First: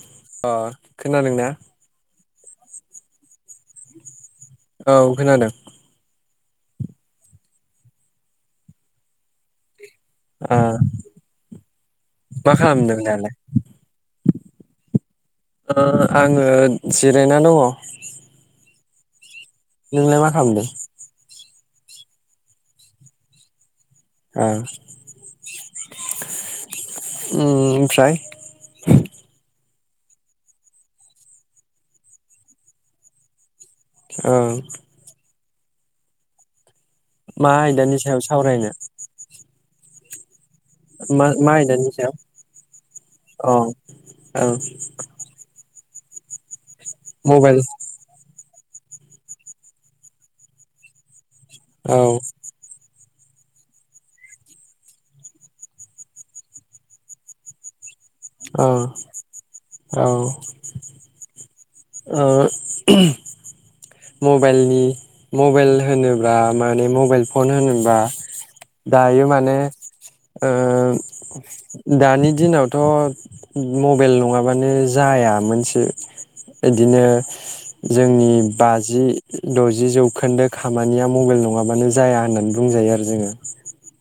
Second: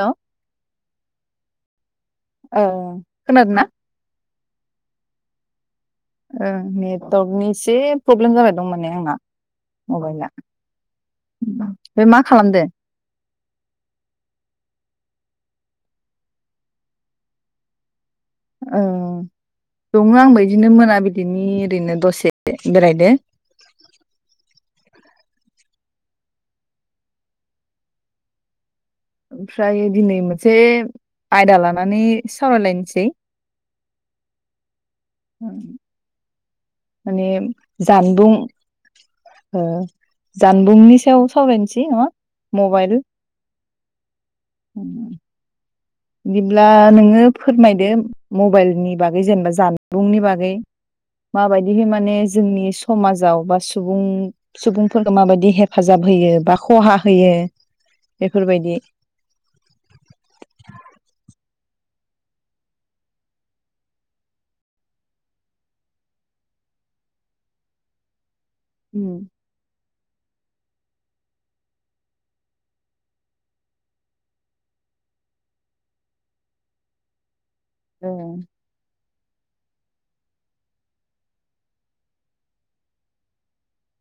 हेल' अ खोनादों ना ओ खोनादोंना औ खोनादों ओ नेटवारकनि एसे प्रब्लेम जाबाय दं माने आंना मबाइला ओ ओमफ्राय मा खालामदों खामदों दालाय? ओ आङो जिरायना दङ अ दङ नोंलाय मा आंबो खालामदों इदिनो मोना बिदिनि ओरैनो दसे बेरायदो आ ओम फ्राय [inaudible] ओमफ्राय दिनै मोनसे आयदा लानानै सावरायलायनोसै औ ओं माने मा आयदानि सायाव जानबुं सावरायनो ओ जानबुंनि सायाव मा मा सावरायनोसै आयदानि नङा सायाव मबाइल औ औ बि ब्ला नोङो मबाइल फोरमायदो मबाइल नि बागै जेनेबा जानबुंनि बागै माबायदिहै औ माने जोंनि समाज जाव बा सुबुं सुबुंफोरखौ माबायदि हेफाजाब होयो बा खहा होयो औ बेफोरबायदि औ ओ मबाइलनि मबाइल होनोब्ला माने मबाइल फन होनोबा दायो ओ माने ओ दानि दिनावथ' मबाइल नङाबानो जाया मोनसे इदिनो जोंनि बाजि द'जि जौखोन्दो खामानिया मबाइल नङाबानो जाया होननानै बुंजायो आरो जोङो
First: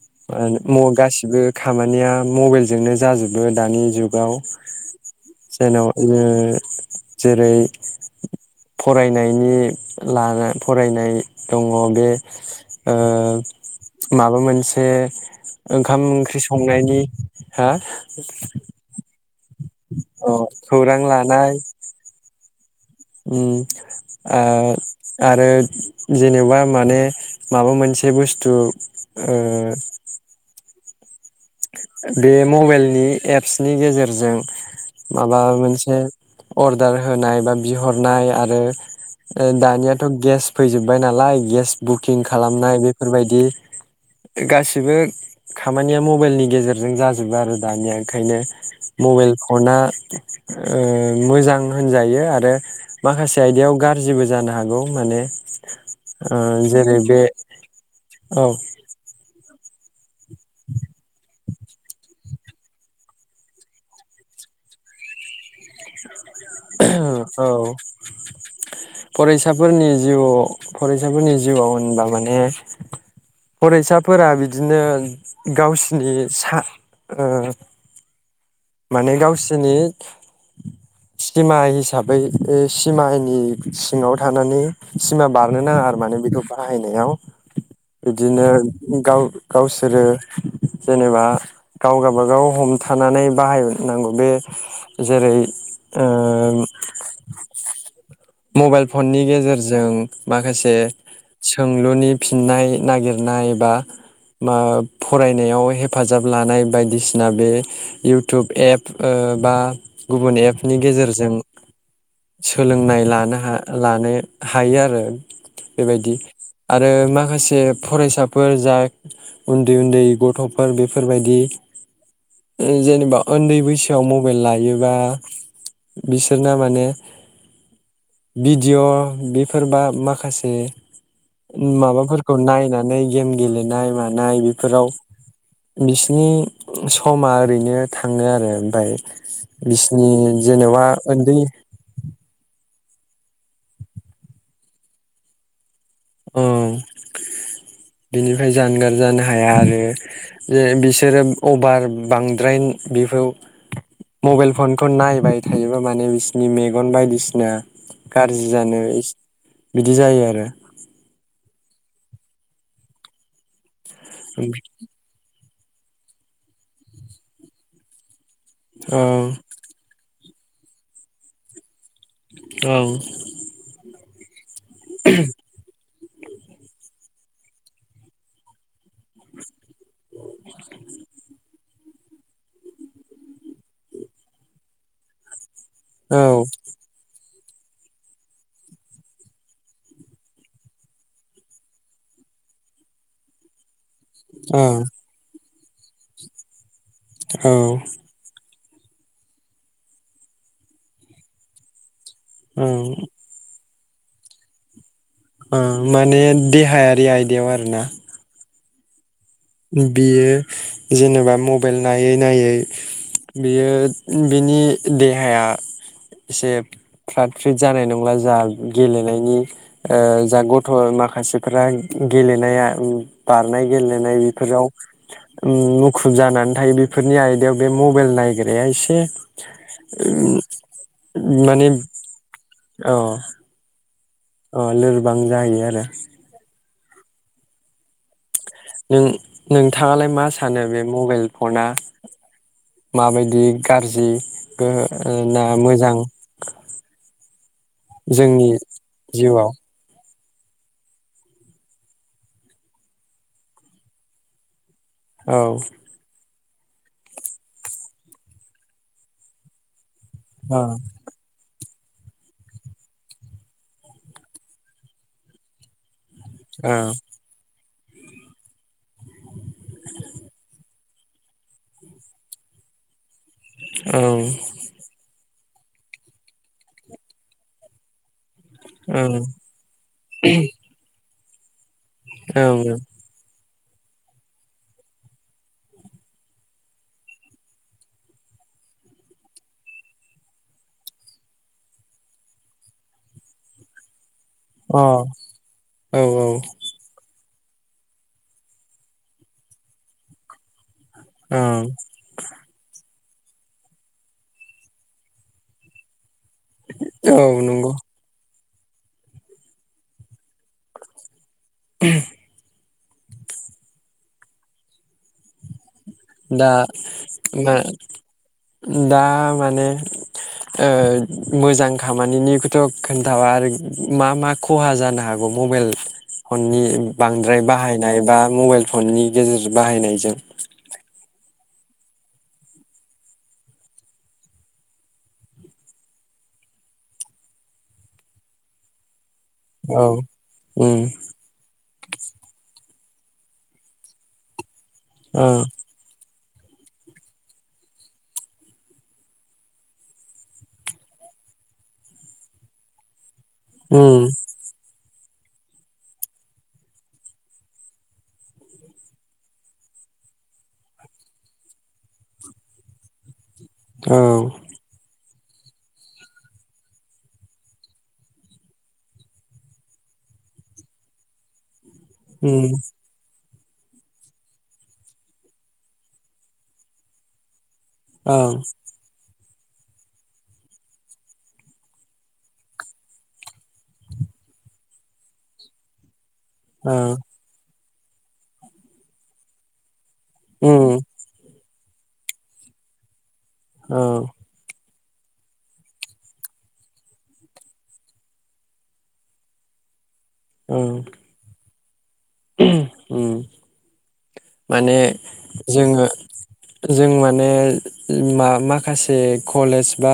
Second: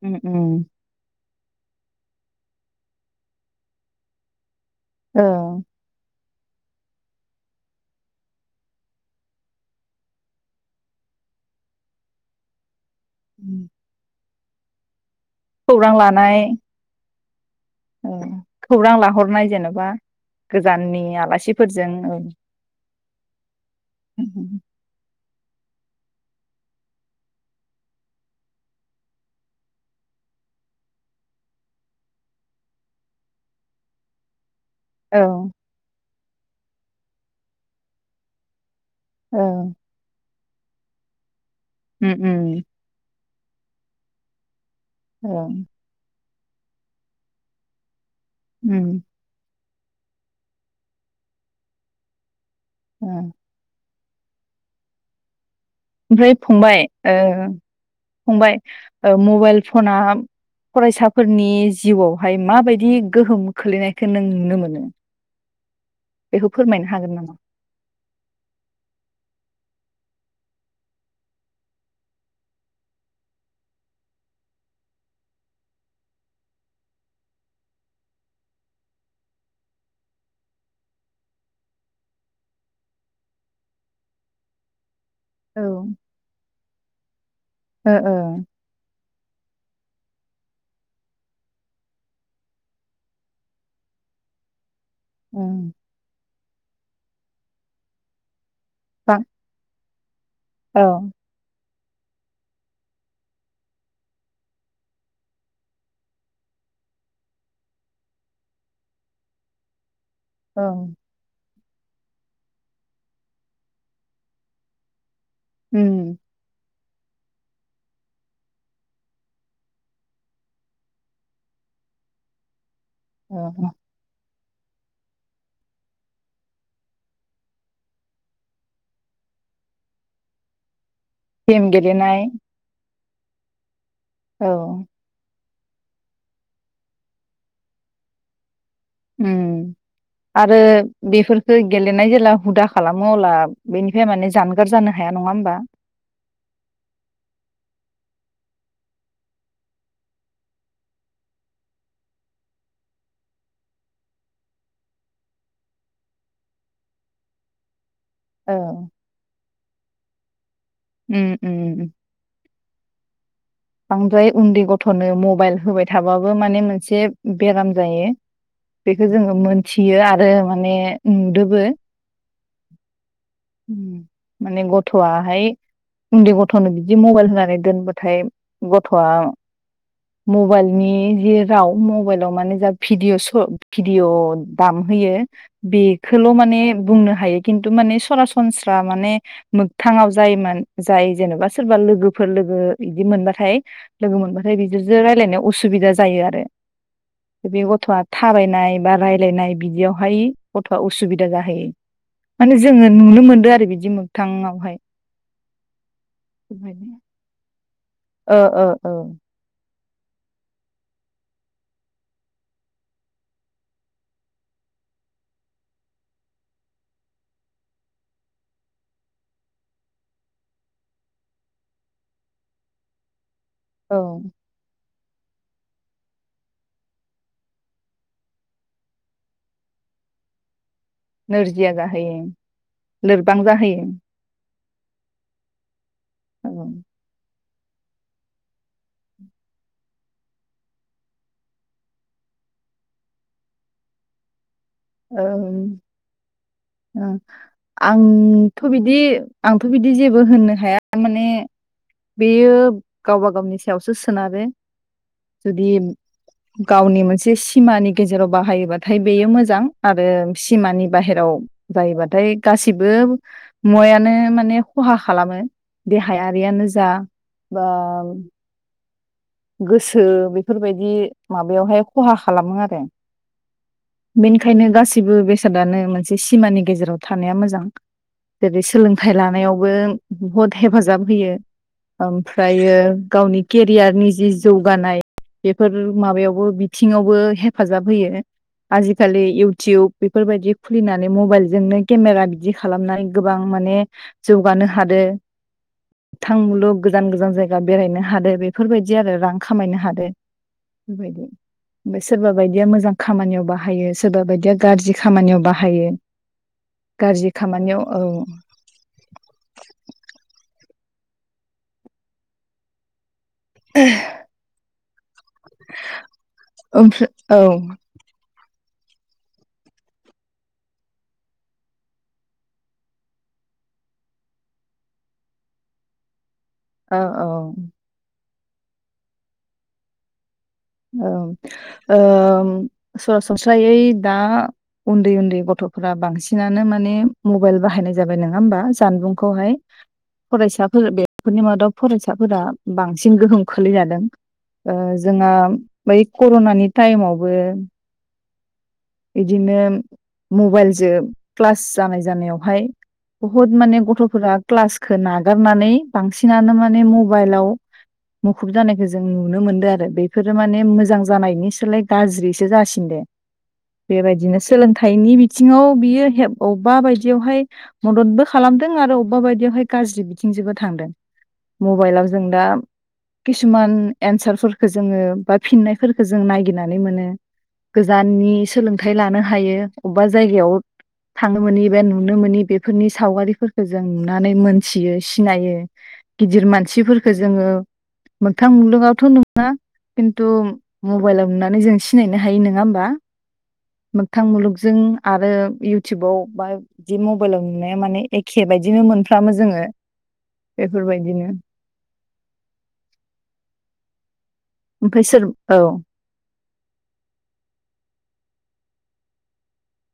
उम उम माहोन गाससिबो खामानिया मबाइलजोंनो जाजोबो दानि जुगाव ओ जायननाव जोङो ओ जेरै फरायनायनि लाना फरायनाय दङ बे ओ [inaudible] माबा मोनसे ओंखाम ओंख्रि संनायनि हा औ खौरां लाहरनाय जेनेबा अ बा खौरां गोजाननि लानाय आलासिफोरजों [inaudible] उम आ आरो जेनेबा माने माबा मोनसे बुस्थु ओ बे मबाइलनि एप्सनि गेजेरजों औ माबा मोनसे अर्डार होनाय बा बिहरनाय आरो औ दानिया थ' गेस फैजोब्बाय नालाय गेस उम बुकिं उम खालामनाय बेफोरबाय दि गास सिबो औ खामानिया माव मबाइलनि गेजेरजों जाजोबो आरो दानिया ओंखायनो उम मबाइल फना ओ मोजां होनजायो आरो ओ माखासे आयदायाव गार जिबो जानो हागौ माने ओमफ्राय ओ फंबाय जेरै बे ओ औ फंबाय ओ मबाइल फना फरायसाफोरनि जिउआवहाय माबायदि गोहोम खोलैनायखौ नों नुनो मोनो। बेखौ फोरमायनो हागोन नामा? औ फरायसाफोरनि जिउआव फरायसाफोरनि जिउआव होनबा माने फरायसाफोरा बिदिनो गावसिनि सा ओ माने गावसोरनि सिमा हिसाबै सिमानि सिङाव थानानै सिमा औ बारनो नाङा आरो माने बेखौ बाहायनायाव ओ बिदिनो गाव गावसोर सोरो जेनेबा गाव गाबागाव हमथानानै बाहायनांगौ बे जेरै ओ ओ उम मबाइल बा फननि गेजेरजों माखासे औ सोंलुनि फिननाय नागिरनाय बा फरायनायाव हेफाजाब लानाय बायदिसिना बे इउटुब एप ओ बा गुबुन औ एपनि गेजेरजों सोलोंनाय ला लानो हा हायो आरो। उम बेबायदि आरो माखासे फरायसाफोर जा उन्दै उन्दै गथ'फोर बेफोरबायदि। जेनेबा उन्दै औ बैसोआव मबा मबाइल लायोबा बिसोरना माने भिडिय' बेफोरबा माखासे गेम गेलेनाय माबाफोरखौ नायनाय नै गेम गेलेनाय मा नाय औ बेफोराव बिसिनि समा ओरैनो थाङो आरो। ओमफ्राय उम बिसिनि आरो जेनेबा उन्दै बेफोरखौ गेलेनाय जेला हुदा खा खालामो अब्ला बेनिफ्राय माने जानगार जानो हाया नङा होमबा? ओं बिनिफ्राय जानगार जानो हाया आरो जे बिसोरो अभार बांद्राय बेखौ मबाइल फनखौ नायबाय थायोबा माने बिसनि मेगन बायदिसिना गाज्रि औ जानो बिदि जायो आरो। रो उम उम। बांद्राय उन्दै गथ'नो मबाइल होबाय थाबाबो माने मोनसे बेराम जायो औ बेखौ जोङो मोनथियो [unintelligible] आरो माने नुदोबो। औ उम माने गथ'आहाय उन्दै गथ'नो बिदि मबाइल होनानै दोनबथाय गथ'आ मबाइलनि [unintelligible] राव मबाइलाव माने जा भिडअ स भिडिअ दामहयो औ बेखौल' माने बुंनो हायो। खिन्थु माने सरासनस्रा माने मोगथाङाव जायोमोन जाय जेनेबा सोरबा लोगोफोर लोगो बिदि मोनबा [unintelligible] लोगो मोनबाथाय औ बिसोरजों रायज्लायनायाव [unintelligible] उसुबिदा जायो आरो। औ बे गथ'आ थाबायनाय बा रायलायनाय बिदियावहाय गथ'आ उसुबिदा जाहैयो। माने औ जोङो नुनो मोनदो आरो बिदि मोगथाङावहाय। ओ माने देहायारि आयदायाव आरो ना? ओ ओ‌ ओ इबेयो जेनेबा मबाइल नायै- नायै बियो बिनि देहाया एसे फ्रात फ्रिद जानाय नंला जा गेलेनायनि ओ जा गथ' माखासेफ्रा गेलेनाया उम बारनाय औ गेलेनाय [unintelligible] उम मुखुब जानानै थायो बेफोरनि आयदायाव बे मबाइल नायग्राया एसे उम नोरजिया जाहोयो लोरबां जाहोयो। अ लोरबां जाहैयो आरो। औ नों- नोंथाङालाय मा सानो बे मबाइल फना माबायदि गारजि? ओ ओ ओ जोंनि आंथ' बिदि जिउआव आंथ' बिदि [unintelligible] [unintelligible] होननो हाया माने बेयो गावबा गावनि सायावसो सोनारो। औ जुदि गावनि मोनसे सिमानि गेजेराव बाहायोबाथाय बेयो मोजां। आरो सिमानि बाहेराव जायोबाथाय गासिबो मुवायानो माने खहा खालामो देहा औ [unintelligible] जा बा गोसो बेफोरबायदि माबायावहाय खहा खालामो आरो औ बेनिखायनो गासिबो बेस बेसादानो मोनसे सिमानि गेजेराव थानाया मोजां। जेरै सोलोंथाइ औ लानायावबो बुहुत हेफाजाब होयो। औ ओमफ्रायो अ गावनि केेरियार निस जि जौगानाय बेफोर माबायावबो बिथिङावबो हेफाजाब होयो आजिखालि इउटुब बेफोरबायदि खुलिनानै मबाइलजोंनो केमेरा बिदि खालामनाय गोबां माने जौगानो हादो औ थां मुलुग गोजान गोजान जाय गा बेरायनो हादों बेफोरबायदि दि आरो रां खामायनो हादो‌। बेबायदि औ ओमफ्राय सोरबा बायदिया मोजां खामानियाव बाहायो सोरबा बायदिया गाज्रि खामानियाव बाहायो। गाज्रि औ नंगौ खामानियाव औ ह। [unintelligible] दा मफ्राय मा औ। दा माने ओ मोजां खामानिनिखौथ' खोन्थाबा आरो मा मा खहा जानो हागौ मबाइल फननि औ बांद्राय औ बाहायनाय बा मबाइल फननि गेजेरजों बाहायनायजों औ सरासनस्रायै दा उन्दै उन्दै गथ'फोरा बांसिनानो माने मबाइल बाहायनाय जाबाय नङा होमबा जानबुं- खौहाय औ उम फरायसाफोर बेफोरनि मादाव फरायसाफोरा बांसिन गोहोम खोलैजादों। ओ जोहा बे कर'नानि टाइमावबो बिदिनो मबाइलजों क्लास जानाय जानायावहाय बुहुत माने उम गथ'फोरा क्लास खौ नागारनानै बांसिनानो माने मबाइलाव मुखुब जानायखौ जों नुनो मोनदों आरो बेफोरो माने मोजां जानायनिसोलाय गाज्रिसो जासिन दों। औ बेबायदिनो सोलोंथाइनि बिथिङाव बियो बबेबा बायदियावहाय मददबो खालामदों आरो अबेबा बायदियावहाय गाज्रि बिथिंजोंबो थांदों। मबाइलाव जों दा उम किसुमान एन्सारफोरफोरखौ जोङो बा फिननायफोरखौ जों ननायगिरनानै मोनो गोजाननि ओं लानो हायो अबेबा जायगायाव थांनो मोननि एबा नुनो मोननि बेफोरनि सावगारिफोरखौ जों नुनानै मोनथियो सिनायो। गिदिर ओं मानसिफोरफोरखो जोङो मोगथां मुलुगावथ' नुआ खिन्थु उम मबाइलाव नुनानै जों सिनायनो हायो नोङा होमबा। औ मोगथां मुलुगजों आरो इउटुबाव बा बिदि मबाइलाव नुनाया माने एखे बायदिनो मोनफ्रामो जोङो। ओं बेफोरबायदिनो। [unintelligible] उम माने ओमफ्राय सोर औ जोङो जों माने मा माखासे कलेज बा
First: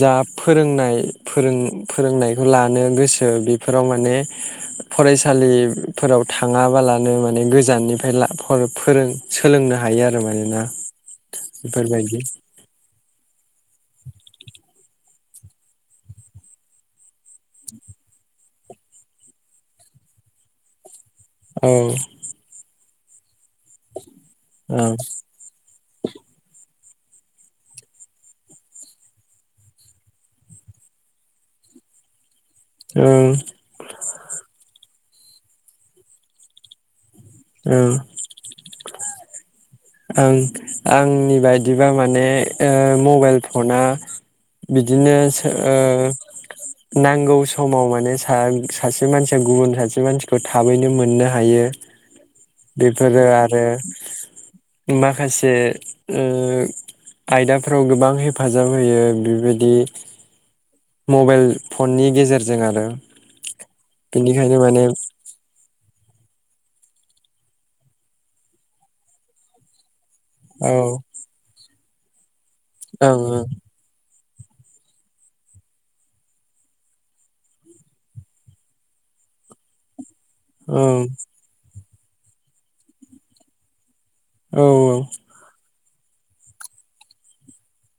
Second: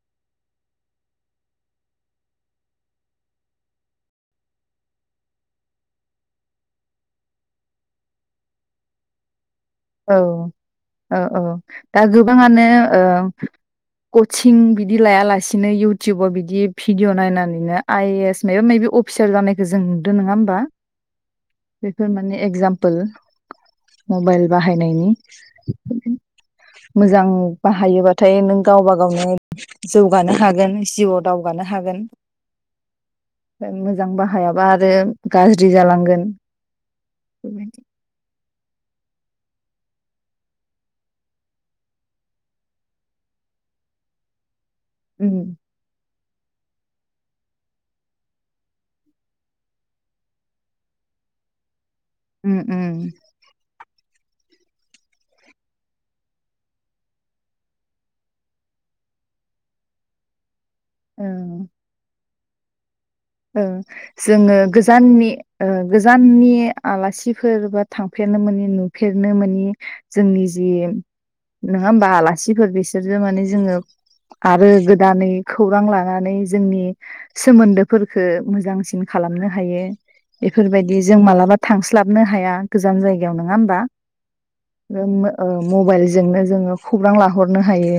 जा फोरोंनाय फोरों फोरोंनायखौ लानो गोसो बेफोराव माने फरायसालिफोराव थाङाबालानो माने गोजाननि ला फोर फोरों औ आरो मानोना औ औ दा बेफोरबायदि गोबाङानो ओ कचिं बिदि लायालासिनो इउटुबाव बिदि भिडिअ' नायनानैनो आइ ए एस माबा माबि अफिसार जानायखौ जों नुदों नङा होमबा औ बेफोर माने एक्जाम पोल मबाइल औ बाहायनायनि। मोजां बाहायोबाथाय नों गावबा गावनो जौगानो हागोन जिउआव दावगानो हागोन। ओं ओं मोजां बाहायाबा आरो गाज्रि जालांगोन। औ। ओं आंनि बायदिबा माने ओ मबाइल फना बिदिनो उम सो ओ नांगौ समाव माने सा-सासे मानसिया गुबुन सासे मानसिखौ थाबैनो मोननो हायो। उम उम बेफोरो आरो माखासे ओ आयदाफ्राव गोबां हेफाजाब होयो बेबायदि। मबाइल फननि गेजेर जों आरो ओ जोङो बेनिखायनो माने गोजाननि ओ गोजाननि आलासिफोर बा थांफेरनो मोनि नुफेरनो मोनि जोंनि जि औ नोङा ओमबा आला सिफोर ओं बिसोरजो माने जोङो आरो गोदानै खौरां लानानै जोंनि सोमोन्दो फोरखो मोजांसिन खालामनो हायो। बेफोरबायदि जों मालाबा थांस स्लाबनो हाया गोजान जायगायाव नङा होमबा। औ ओं ओम ओ मबाइल जोंनो जोङो खौरां लाहरनो हायो‌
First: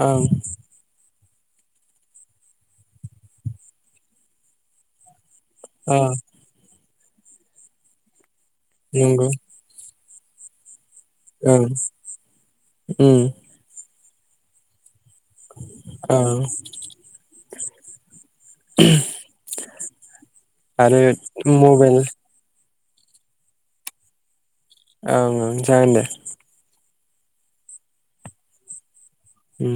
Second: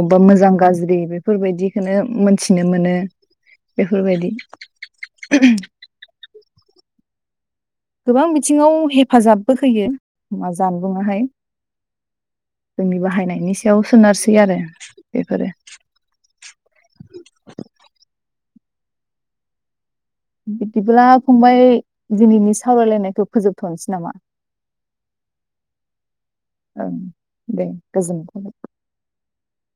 अबबा मोजां गाज्रि बे बेफोरबायदिखोनो मोनथिनो मोनो। बेफोरबायदि अ गोबां बि थिङाव नंगौ हेफाजाबबो होयो। माजान बुङाहाय ओं जोंनि बाहायनायनि सायावस सोनारसै आरो बेफोरो औ [inaudible] आरो बिदिब्ला फंबाय मबाइल दिनैनिस सावरायलायनायखौ फोजोबथ'नोसै नामा? ओं ओं जागोन दे। ओं दे गोजोनथों उ